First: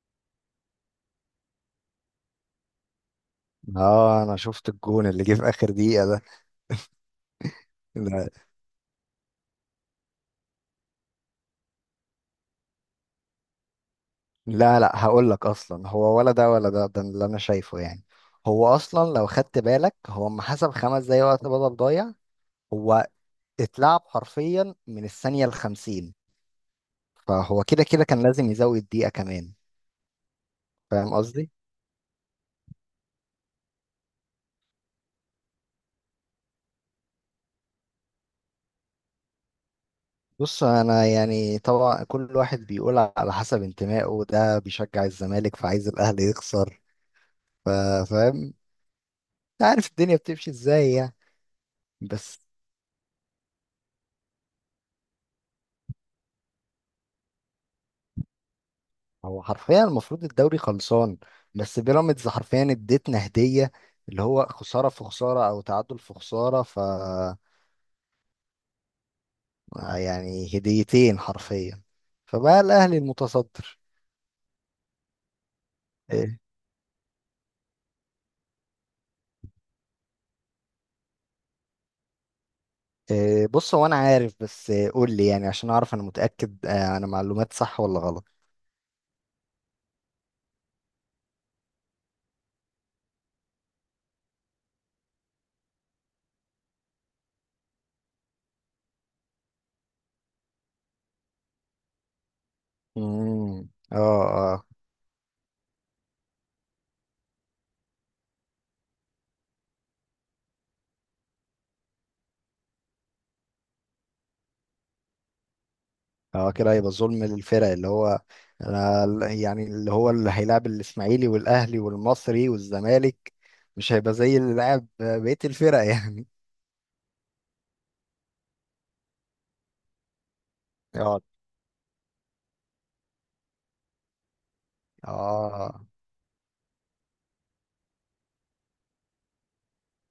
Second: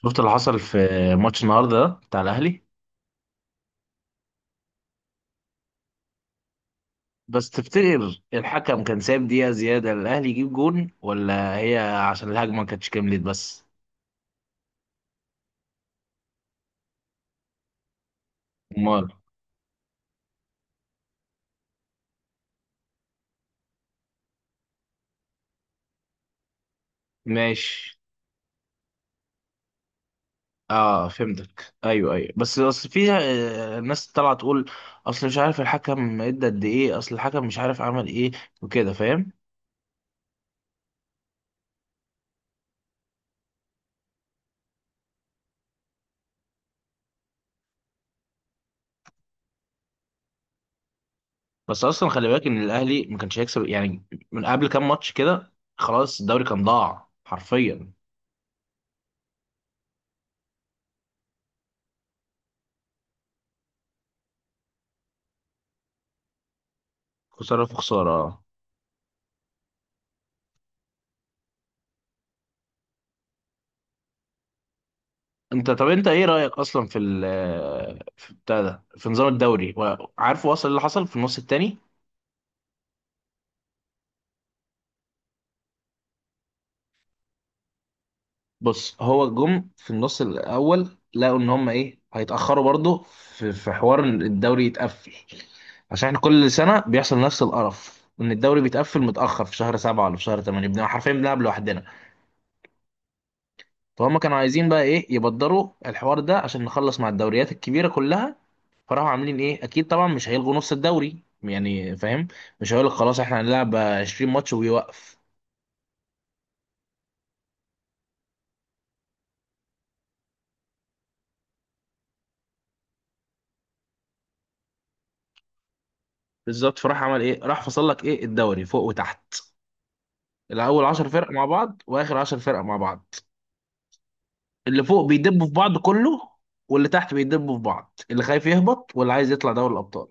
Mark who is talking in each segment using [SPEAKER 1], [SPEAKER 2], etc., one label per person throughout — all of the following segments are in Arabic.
[SPEAKER 1] شفت اللي حصل في ماتش النهارده ده بتاع الاهلي.
[SPEAKER 2] اه انا شفت الجون اللي جه في اخر دقيقة ده.
[SPEAKER 1] بس تفتكر
[SPEAKER 2] ده-
[SPEAKER 1] الحكم كان سايب دقيقه زياده الاهلي يجيب جون، ولا هي عشان الهجمه ما كانتش كملت بس؟
[SPEAKER 2] لا لا، هقول لك اصلا، هو ولا ده ولا ده، ده اللي انا شايفه يعني. هو
[SPEAKER 1] امال.
[SPEAKER 2] اصلا لو خدت بالك، هو اما حسب خمس دقايق وقت بدل ضايع. هو اتلعب حرفيا من الثانية الخمسين، فهو كده
[SPEAKER 1] ماشي.
[SPEAKER 2] كده كان لازم يزود دقيقة كمان.
[SPEAKER 1] اه،
[SPEAKER 2] فاهم قصدي؟
[SPEAKER 1] فهمتك. ايوه، ايوه، بس اصل في ناس طالعه تقول اصل مش عارف الحكم ادى قد ايه، اصل الحكم مش عارف عمل ايه وكده، فاهم؟
[SPEAKER 2] بص، انا يعني طبعا كل واحد بيقول على حسب انتمائه، ده بيشجع الزمالك فعايز الاهلي يخسر. ف- فاهم؟ أنت عارف الدنيا بتمشي ازاي يعني.
[SPEAKER 1] بس اصلا خلي
[SPEAKER 2] بس
[SPEAKER 1] بالك ان الاهلي ما كانش هيكسب يعني، من قبل كام ماتش كده خلاص الدوري كان ضاع حرفيا.
[SPEAKER 2] هو حرفيا المفروض الدوري خلصان، بس بيراميدز حرفيا اديتنا هدية، اللي هو خسارة في خسارة أو تعادل في خسارة، ف
[SPEAKER 1] خساره في خساره.
[SPEAKER 2] يعني هديتين حرفيا. فبقى الأهلي المتصدر.
[SPEAKER 1] انت طب انت ايه
[SPEAKER 2] إيه.
[SPEAKER 1] رأيك اصلا في ال، في بتاع ده، في نظام الدوري، وعارف وصل اللي حصل في النص التاني؟
[SPEAKER 2] إيه، بص هو أنا عارف، بس إيه، قول لي يعني عشان أعرف أنا متأكد، أنا معلومات صح ولا غلط.
[SPEAKER 1] بص، هو جم في النص الاول لقوا ان هم ايه هيتأخروا برضه، في حوار إن الدوري يتقفل عشان احنا كل سنة بيحصل نفس القرف ان الدوري بيتقفل متأخر في شهر سبعة ولا في شهر تمانية، بنبقى حرفيا بنلعب لوحدنا. فهم كانوا
[SPEAKER 2] اه.
[SPEAKER 1] عايزين بقى ايه يبدروا الحوار ده عشان نخلص مع الدوريات الكبيرة كلها. فراحوا عاملين ايه، اكيد طبعا مش هيلغوا نص الدوري يعني، فاهم؟ مش هيقول لك خلاص احنا هنلعب 20 ماتش ويوقف.
[SPEAKER 2] اه كده هيبقى ظلم للفرق، اللي هو انا يعني، اللي هو اللي هيلعب الاسماعيلي والاهلي والمصري والزمالك، مش هيبقى زي اللي لعب بقية الفرق يعني.
[SPEAKER 1] بالظبط، فراح عمل ايه، راح فصل لك ايه الدوري فوق وتحت. الاول 10
[SPEAKER 2] اه.
[SPEAKER 1] فرق مع بعض، واخر 10 فرق مع بعض. اللي فوق بيدبوا في بعض
[SPEAKER 2] اه
[SPEAKER 1] كله، واللي تحت بيدبوا في بعض، اللي خايف يهبط واللي عايز يطلع دوري الابطال.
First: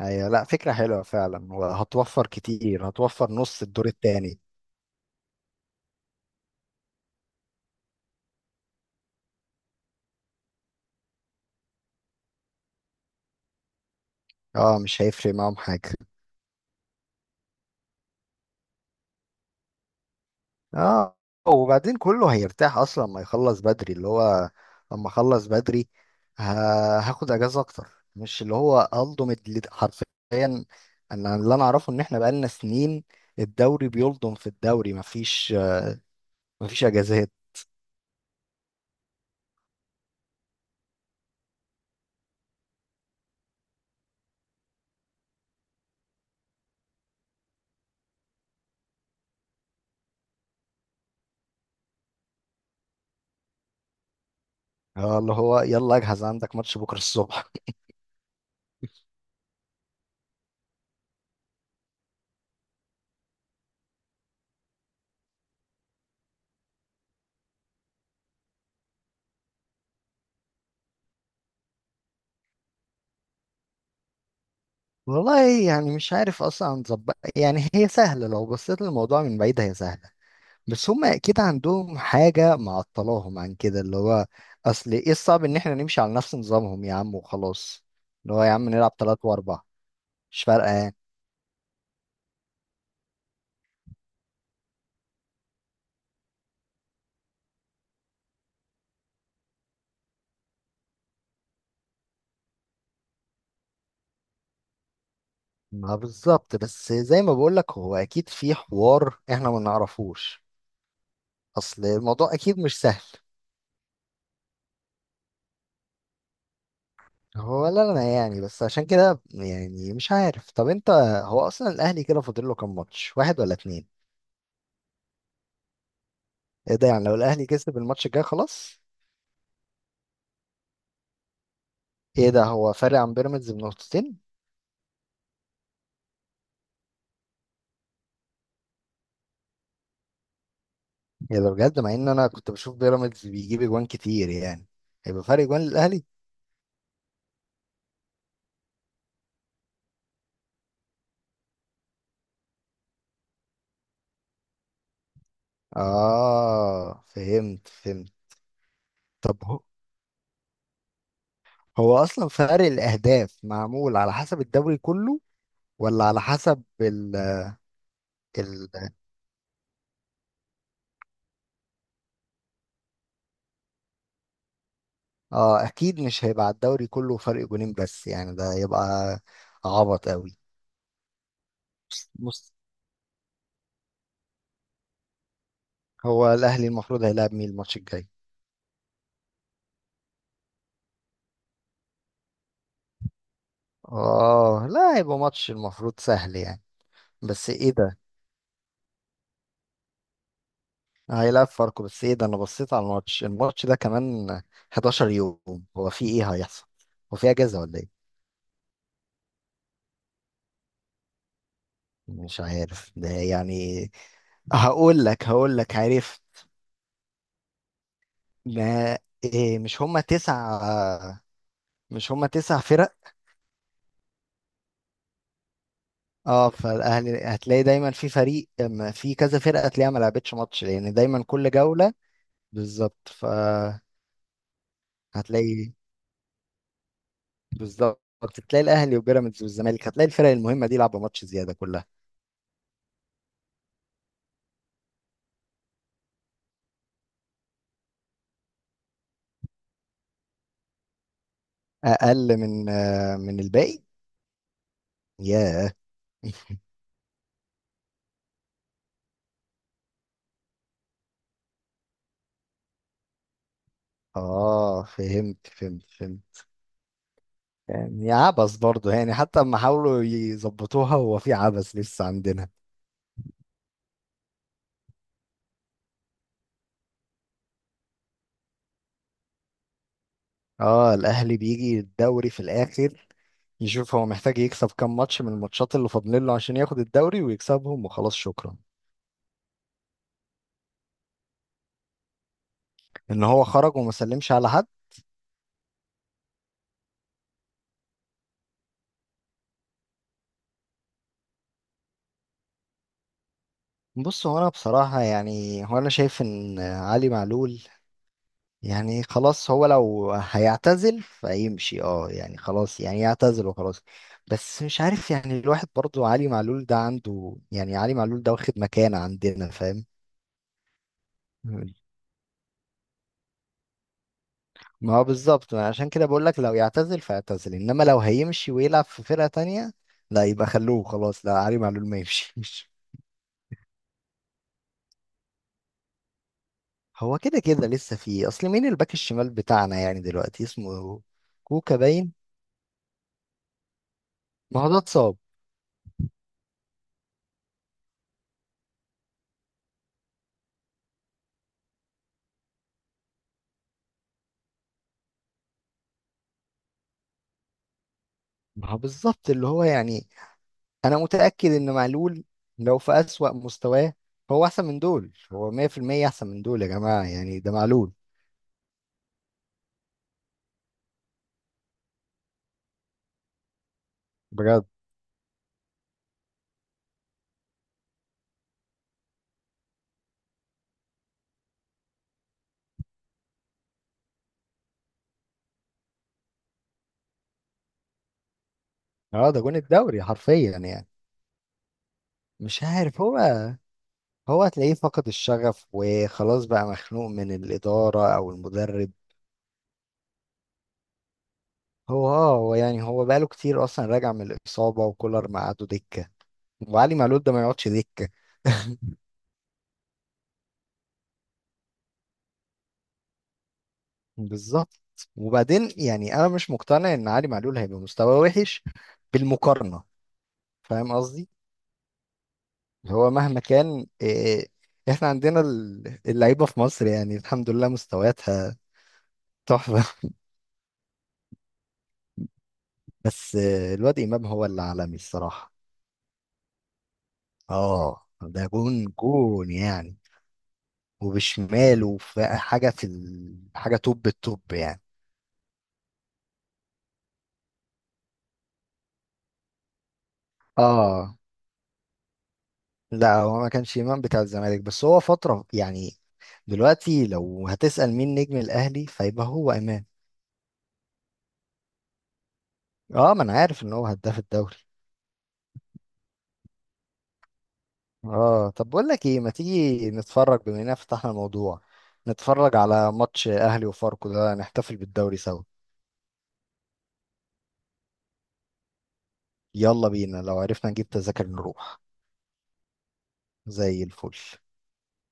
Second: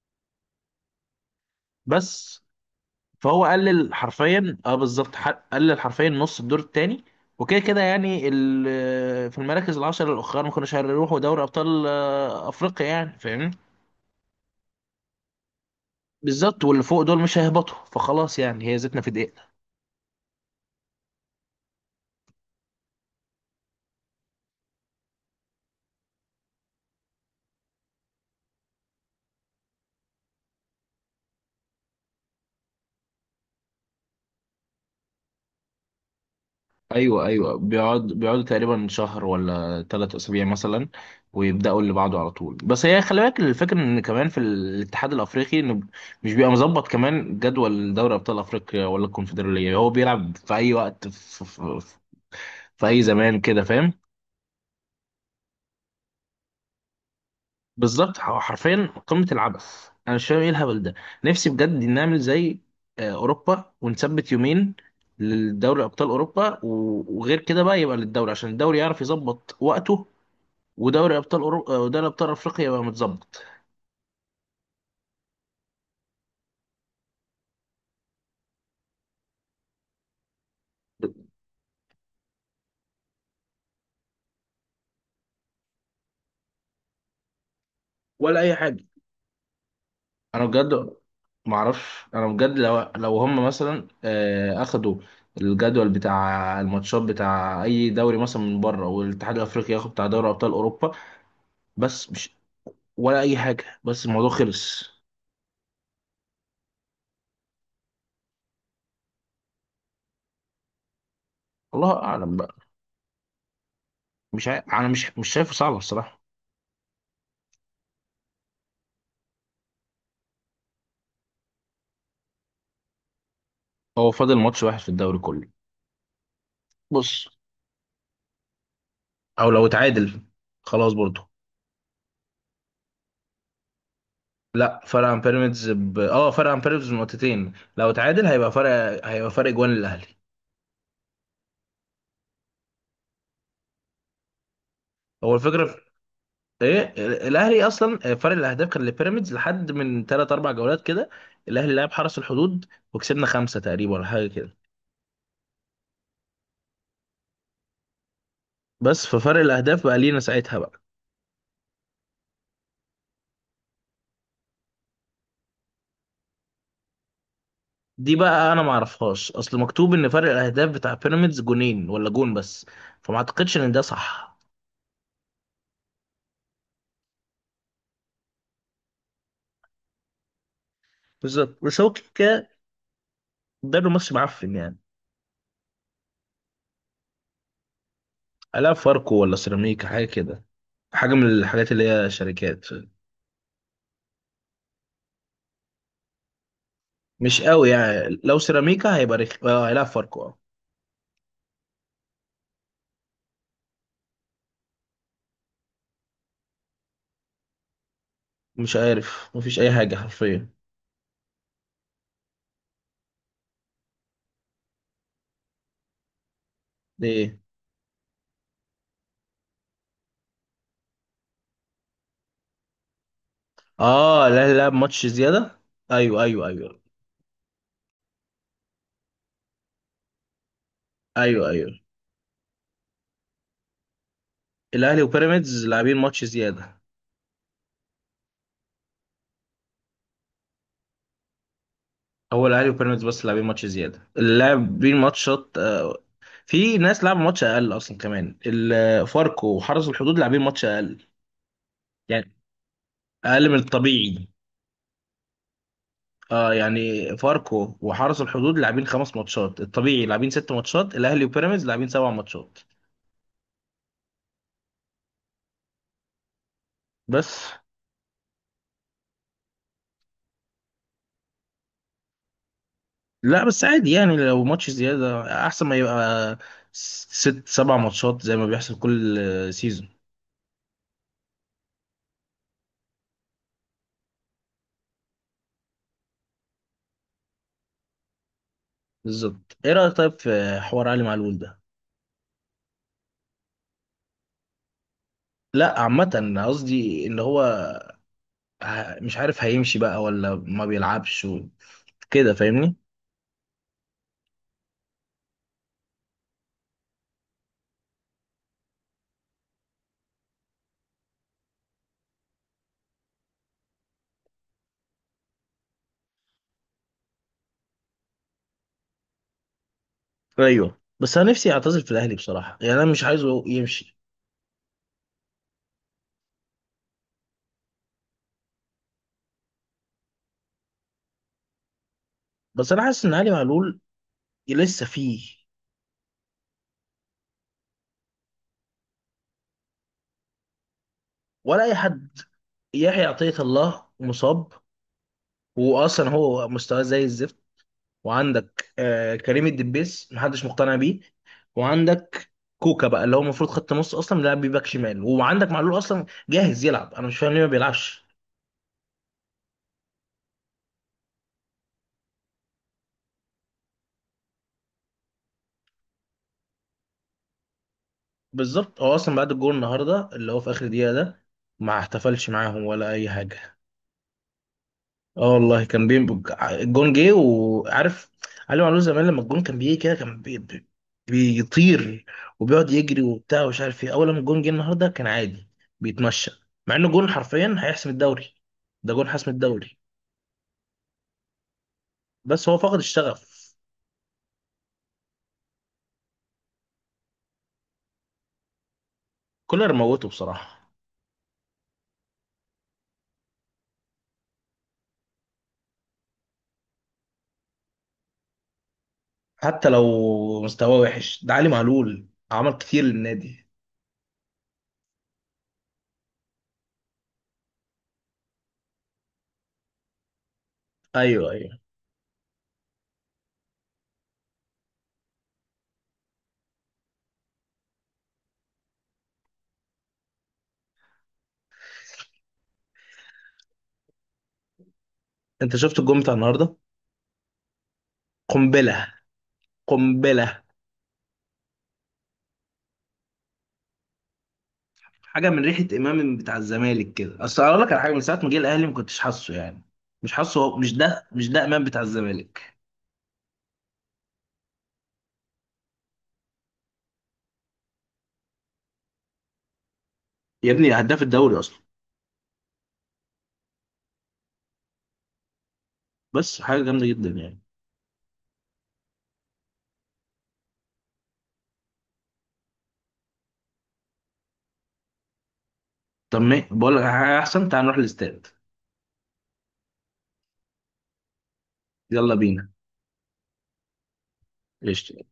[SPEAKER 2] ايوه، لا فكرة حلوة فعلا، وهتوفر
[SPEAKER 1] بس
[SPEAKER 2] كتير، هتوفر
[SPEAKER 1] فهو
[SPEAKER 2] نص الدور
[SPEAKER 1] قلل
[SPEAKER 2] التاني.
[SPEAKER 1] حرفيا، اه بالظبط، قلل حرفيا نص الدور التاني. وكده كده يعني في المراكز العشر الاخرى ما كانوش هيروحوا دوري ابطال افريقيا يعني، فاهمني؟
[SPEAKER 2] اه مش هيفرق معاهم حاجة.
[SPEAKER 1] بالظبط، واللي فوق دول مش هيهبطوا، فخلاص يعني هي زيتنا في دقيقنا.
[SPEAKER 2] اه، وبعدين كله هيرتاح اصلا لما يخلص بدري، اللي هو لما اخلص بدري، ه- هاخد اجازه اكتر. مش اللي هو الضم حرفيا. انا اللي انا اعرفه ان احنا بقالنا سنين، الدوري بيلضم في الدوري، مفيش مفيش
[SPEAKER 1] ايوه،
[SPEAKER 2] اجازات.
[SPEAKER 1] ايوه، بيقعدوا تقريبا شهر ولا ثلاث اسابيع مثلا، ويبداوا اللي بعده على طول. بس هي خلي بالك الفكره ان كمان في الاتحاد الافريقي، انه مش بيبقى مظبط كمان جدول دوري ابطال افريقيا ولا الكونفدراليه، هو بيلعب في اي وقت، في اي زمان كده، فاهم؟
[SPEAKER 2] اه، اللي هو يلا اجهز عندك ماتش بكره الصبح.
[SPEAKER 1] بالظبط، حرفيا قمة العبث، انا مش فاهم ايه الهبل ده. نفسي بجد نعمل زي اوروبا، ونثبت يومين للدوري ابطال اوروبا، وغير كده بقى يبقى للدوري، عشان الدوري يعرف يظبط وقته، ودوري ابطال اوروبا ودوري ابطال افريقيا يبقى متظبط.
[SPEAKER 2] والله يعني مش عارف اصلا نظبط، يعني هي سهله لو بصيت للموضوع من بعيد، هي سهله، بس هم اكيد عندهم حاجة معطلاهم عن كده. اللي هو اصل ايه الصعب ان احنا نمشي على نفس نظامهم يا عم، وخلاص. اللي
[SPEAKER 1] ولا
[SPEAKER 2] هو يا
[SPEAKER 1] اي
[SPEAKER 2] عم
[SPEAKER 1] حاجه.
[SPEAKER 2] نلعب تلات واربع، مش
[SPEAKER 1] انا
[SPEAKER 2] فارقة
[SPEAKER 1] بجد
[SPEAKER 2] يعني.
[SPEAKER 1] ما اعرفش، انا بجد لو هم مثلا اخدوا الجدول بتاع الماتشات بتاع اي دوري مثلا من بره، والاتحاد الافريقي ياخد بتاع دوري ابطال اوروبا. بس مش، ولا اي حاجه، بس الموضوع خلص.
[SPEAKER 2] ما بالظبط، بس زي ما بقولك هو اكيد في حوار احنا ما نعرفوش، اصل
[SPEAKER 1] الله
[SPEAKER 2] الموضوع
[SPEAKER 1] اعلم بقى،
[SPEAKER 2] اكيد مش سهل.
[SPEAKER 1] مش عارف، انا مش شايفه صعبه الصراحه.
[SPEAKER 2] هو ولا انا يعني، بس عشان كده يعني، مش عارف. طب انت، هو اصلا الاهلي كده فاضل له كام ماتش، واحد ولا اتنين؟
[SPEAKER 1] هو فاضل ماتش واحد في الدوري كله.
[SPEAKER 2] ايه ده؟ يعني لو
[SPEAKER 1] بص،
[SPEAKER 2] الاهلي كسب الماتش الجاي خلاص.
[SPEAKER 1] او لو اتعادل خلاص برضه.
[SPEAKER 2] ايه ده؟ هو فارق عن بيراميدز بنقطتين.
[SPEAKER 1] لا، فرق عن بيراميدز اه فرق عن بيراميدز بنقطتين، لو اتعادل هيبقى فرق، هيبقى فرق جوان للاهلي.
[SPEAKER 2] يا ده بجد، مع ان انا كنت بشوف بيراميدز بيجيب اجوان كتير يعني. هيبقى
[SPEAKER 1] هو
[SPEAKER 2] فرق اجوان
[SPEAKER 1] الفكره
[SPEAKER 2] للاهلي.
[SPEAKER 1] ايه، الاهلي اصلا فرق الاهداف كان لبيراميدز لحد من ثلاث اربع جولات كده. الاهلي لعب حرس الحدود وكسبنا خمسه تقريبا ولا حاجه كده،
[SPEAKER 2] اه فهمت فهمت.
[SPEAKER 1] بس ففرق
[SPEAKER 2] طب هو،
[SPEAKER 1] الاهداف بقى لينا ساعتها بقى.
[SPEAKER 2] هو اصلا فرق الاهداف معمول على حسب الدوري كله، ولا على حسب ال
[SPEAKER 1] دي بقى انا
[SPEAKER 2] ال
[SPEAKER 1] ما اعرفهاش، اصل مكتوب ان فرق الاهداف بتاع بيراميدز جونين ولا جون بس، فما اعتقدش ان ده صح.
[SPEAKER 2] اه اكيد مش هيبقى على الدوري كله فرق جونين بس يعني، ده هيبقى عبط قوي.
[SPEAKER 1] بالظبط، بس هو كده،
[SPEAKER 2] بص،
[SPEAKER 1] ده ماتش معفن يعني.
[SPEAKER 2] هو الاهلي المفروض هيلعب مين الماتش الجاي؟
[SPEAKER 1] الا فاركو ولا سيراميكا حاجه كده، حاجه من الحاجات اللي هي شركات.
[SPEAKER 2] اه لا، هيبقى ماتش المفروض سهل يعني.
[SPEAKER 1] مش
[SPEAKER 2] بس
[SPEAKER 1] قوي
[SPEAKER 2] ايه ده؟
[SPEAKER 1] يعني، لو سيراميكا هيبقى رخ، اه هيلعب فاركو اه.
[SPEAKER 2] هيلاعب فاركو، بس ايه ده، انا بصيت على الماتش، الماتش ده كمان 11 يوم. هو في ايه هيحصل؟ هو في اجازة ولا ايه؟
[SPEAKER 1] مش عارف، مفيش اي حاجه حرفيا.
[SPEAKER 2] مش عارف ده يعني. هقول لك عارف.
[SPEAKER 1] دي ايه؟
[SPEAKER 2] ما إيه، مش هما تسع فرق؟
[SPEAKER 1] اه الاهلي لعب ماتش زياده. ايوه، ايوه،
[SPEAKER 2] اه،
[SPEAKER 1] ايوه.
[SPEAKER 2] فالاهلي هتلاقي دايما في فريق، أما في كذا فرقة هتلاقيها ما لعبتش ماتش، لان دايما
[SPEAKER 1] ايوه،
[SPEAKER 2] كل
[SPEAKER 1] ايوه.
[SPEAKER 2] جولة بالظبط فهتلاقي.
[SPEAKER 1] الاهلي وبيراميدز لاعبين ماتش زياده.
[SPEAKER 2] بالظبط هتلاقي الاهلي وبيراميدز والزمالك، هتلاقي الفرق المهمة دي لعبوا ماتش زيادة كلها.
[SPEAKER 1] هو الاهلي وبيراميدز بس لاعبين ماتش زياده، اللاعبين ماتشات في ناس لعبوا ماتش اقل اصلا، كمان فاركو وحرس الحدود لاعبين ماتش اقل يعني،
[SPEAKER 2] اقل من من
[SPEAKER 1] اقل من
[SPEAKER 2] الباقي.
[SPEAKER 1] الطبيعي.
[SPEAKER 2] ياه.
[SPEAKER 1] اه يعني فاركو وحرس الحدود لاعبين خمس ماتشات، الطبيعي لاعبين ست ماتشات، الاهلي وبيراميدز لاعبين سبع ماتشات.
[SPEAKER 2] اه فهمت فهمت فهمت.
[SPEAKER 1] بس.
[SPEAKER 2] يعني عبث برضه يعني، حتى اما حاولوا يظبطوها هو في عبث لسه عندنا.
[SPEAKER 1] لا بس عادي يعني، لو ماتش زياده احسن ما يبقى ست سبع ماتشات زي ما بيحصل كل سيزون.
[SPEAKER 2] اه الاهلي بيجي الدوري في الاخر، يشوف هو محتاج يكسب كام ماتش من الماتشات اللي فاضلين له عشان ياخد الدوري، ويكسبهم وخلاص، شكرا.
[SPEAKER 1] بالظبط. ايه رايك طيب في حوار علي معلول ده؟
[SPEAKER 2] ان هو خرج وما سلمش على حد.
[SPEAKER 1] لا، عامة قصدي ان هو مش عارف هيمشي بقى ولا ما بيلعبش كده، فاهمني؟
[SPEAKER 2] بص، هو انا بصراحة يعني هو انا شايف ان علي معلول، يعني خلاص هو لو هيعتزل فيمشي، اه يعني خلاص يعني يعتزل وخلاص. بس مش عارف يعني، الواحد برضو علي معلول ده عنده يعني، علي معلول ده واخد مكانة عندنا، فاهم؟
[SPEAKER 1] ايوه، بس انا نفسي اعتزل في الاهلي بصراحه يعني، انا مش عايزه يمشي.
[SPEAKER 2] ما هو بالظبط، ما عشان كده بقول لك، لو يعتزل فيعتزل، انما لو هيمشي ويلعب في فرقة تانية لا، يبقى خلوه خلاص، لا علي معلول ما يمشيش.
[SPEAKER 1] بس انا حاسس ان علي معلول لسه فيه.
[SPEAKER 2] هو كده كده لسه فيه، اصل مين الباك الشمال بتاعنا يعني دلوقتي؟ اسمه
[SPEAKER 1] ولا اي
[SPEAKER 2] كوكا باين.
[SPEAKER 1] حد، يحيى عطيه الله مصاب،
[SPEAKER 2] ما هو ده اتصاب.
[SPEAKER 1] واصلا هو مستواه زي الزفت. وعندك آه كريم الدبيس محدش مقتنع بيه، وعندك كوكا بقى اللي هو المفروض خط نص اصلا لاعب باك شمال، وعندك معلول اصلا جاهز يلعب، انا مش فاهم ليه ما بيلعبش.
[SPEAKER 2] ما هو بالظبط، اللي هو يعني انا متاكد ان معلول لو في اسوأ مستواه هو احسن من دول، هو 100% احسن من دول يا جماعه، يعني ده معلول.
[SPEAKER 1] بالظبط، هو اصلا بعد الجول النهارده اللي هو في اخر دقيقه ده ما احتفلش معاهم ولا اي حاجه.
[SPEAKER 2] بجد.
[SPEAKER 1] اه والله كان بين. الجون جه وعارف، علي معلول زمان لما الجون كان بيجي كده كان بيطير وبيقعد يجري وبتاع ومش عارف ايه. اول ما الجون جه النهارده كان عادي، بيتمشى، مع انه جون حرفيا هيحسم الدوري. ده جون حسم
[SPEAKER 2] اه ده جون
[SPEAKER 1] الدوري،
[SPEAKER 2] الدوري حرفيا يعني.
[SPEAKER 1] بس هو
[SPEAKER 2] مش
[SPEAKER 1] فقد
[SPEAKER 2] عارف
[SPEAKER 1] الشغف.
[SPEAKER 2] هو، هتلاقيه فقد الشغف وخلاص، بقى مخنوق من الاداره او المدرب.
[SPEAKER 1] كولر موته بصراحه.
[SPEAKER 2] هو يعني هو بقاله كتير اصلا راجع من الاصابه، وكولر مقعده دكه، وعلي معلول ده ما يقعدش دكه.
[SPEAKER 1] حتى لو مستواه وحش، ده علي معلول عمل كتير للنادي.
[SPEAKER 2] بالظبط. وبعدين يعني انا مش مقتنع ان علي معلول هيبقى مستواه وحش بالمقارنه، فاهم قصدي؟
[SPEAKER 1] ايوه، ايوه.
[SPEAKER 2] هو مهما كان إيه، احنا عندنا اللعيبه في مصر يعني، الحمد لله مستوياتها تحفه. بس الواد امام هو اللي عالمي الصراحه.
[SPEAKER 1] انت شفت الجون بتاع النهارده؟
[SPEAKER 2] اه ده جون
[SPEAKER 1] قنبله،
[SPEAKER 2] جون يعني.
[SPEAKER 1] قنبله.
[SPEAKER 2] وبشماله، وفي حاجه في حاجه توب التوب يعني.
[SPEAKER 1] حاجه من ريحه امام بتاع الزمالك كده. اصل اقول لك على حاجه، من ساعه ما جه الاهلي ما كنتش حاسه يعني، مش حاسه هو، مش ده،
[SPEAKER 2] اه
[SPEAKER 1] مش ده امام بتاع الزمالك.
[SPEAKER 2] لا، هو ما كانش امام بتاع الزمالك، بس هو فتره يعني. دلوقتي لو هتسال مين نجم الاهلي فيبقى هو امام.
[SPEAKER 1] يا ابني هداف الدوري اصلا،
[SPEAKER 2] اه، ما انا عارف ان هو هداف الدوري.
[SPEAKER 1] بس حاجه جامده جدا يعني.
[SPEAKER 2] اه، طب بقول لك ايه، ما تيجي نتفرج، بما اننا فتحنا الموضوع، نتفرج على ماتش اهلي وفاركو ده، نحتفل بالدوري سوا.
[SPEAKER 1] طب ما بقول لك على حاجه احسن، تعال نروح الاستاد.
[SPEAKER 2] يلا بينا، لو عرفنا نجيب تذاكر نروح.
[SPEAKER 1] يلا بينا.
[SPEAKER 2] زي الفل.
[SPEAKER 1] قشطة.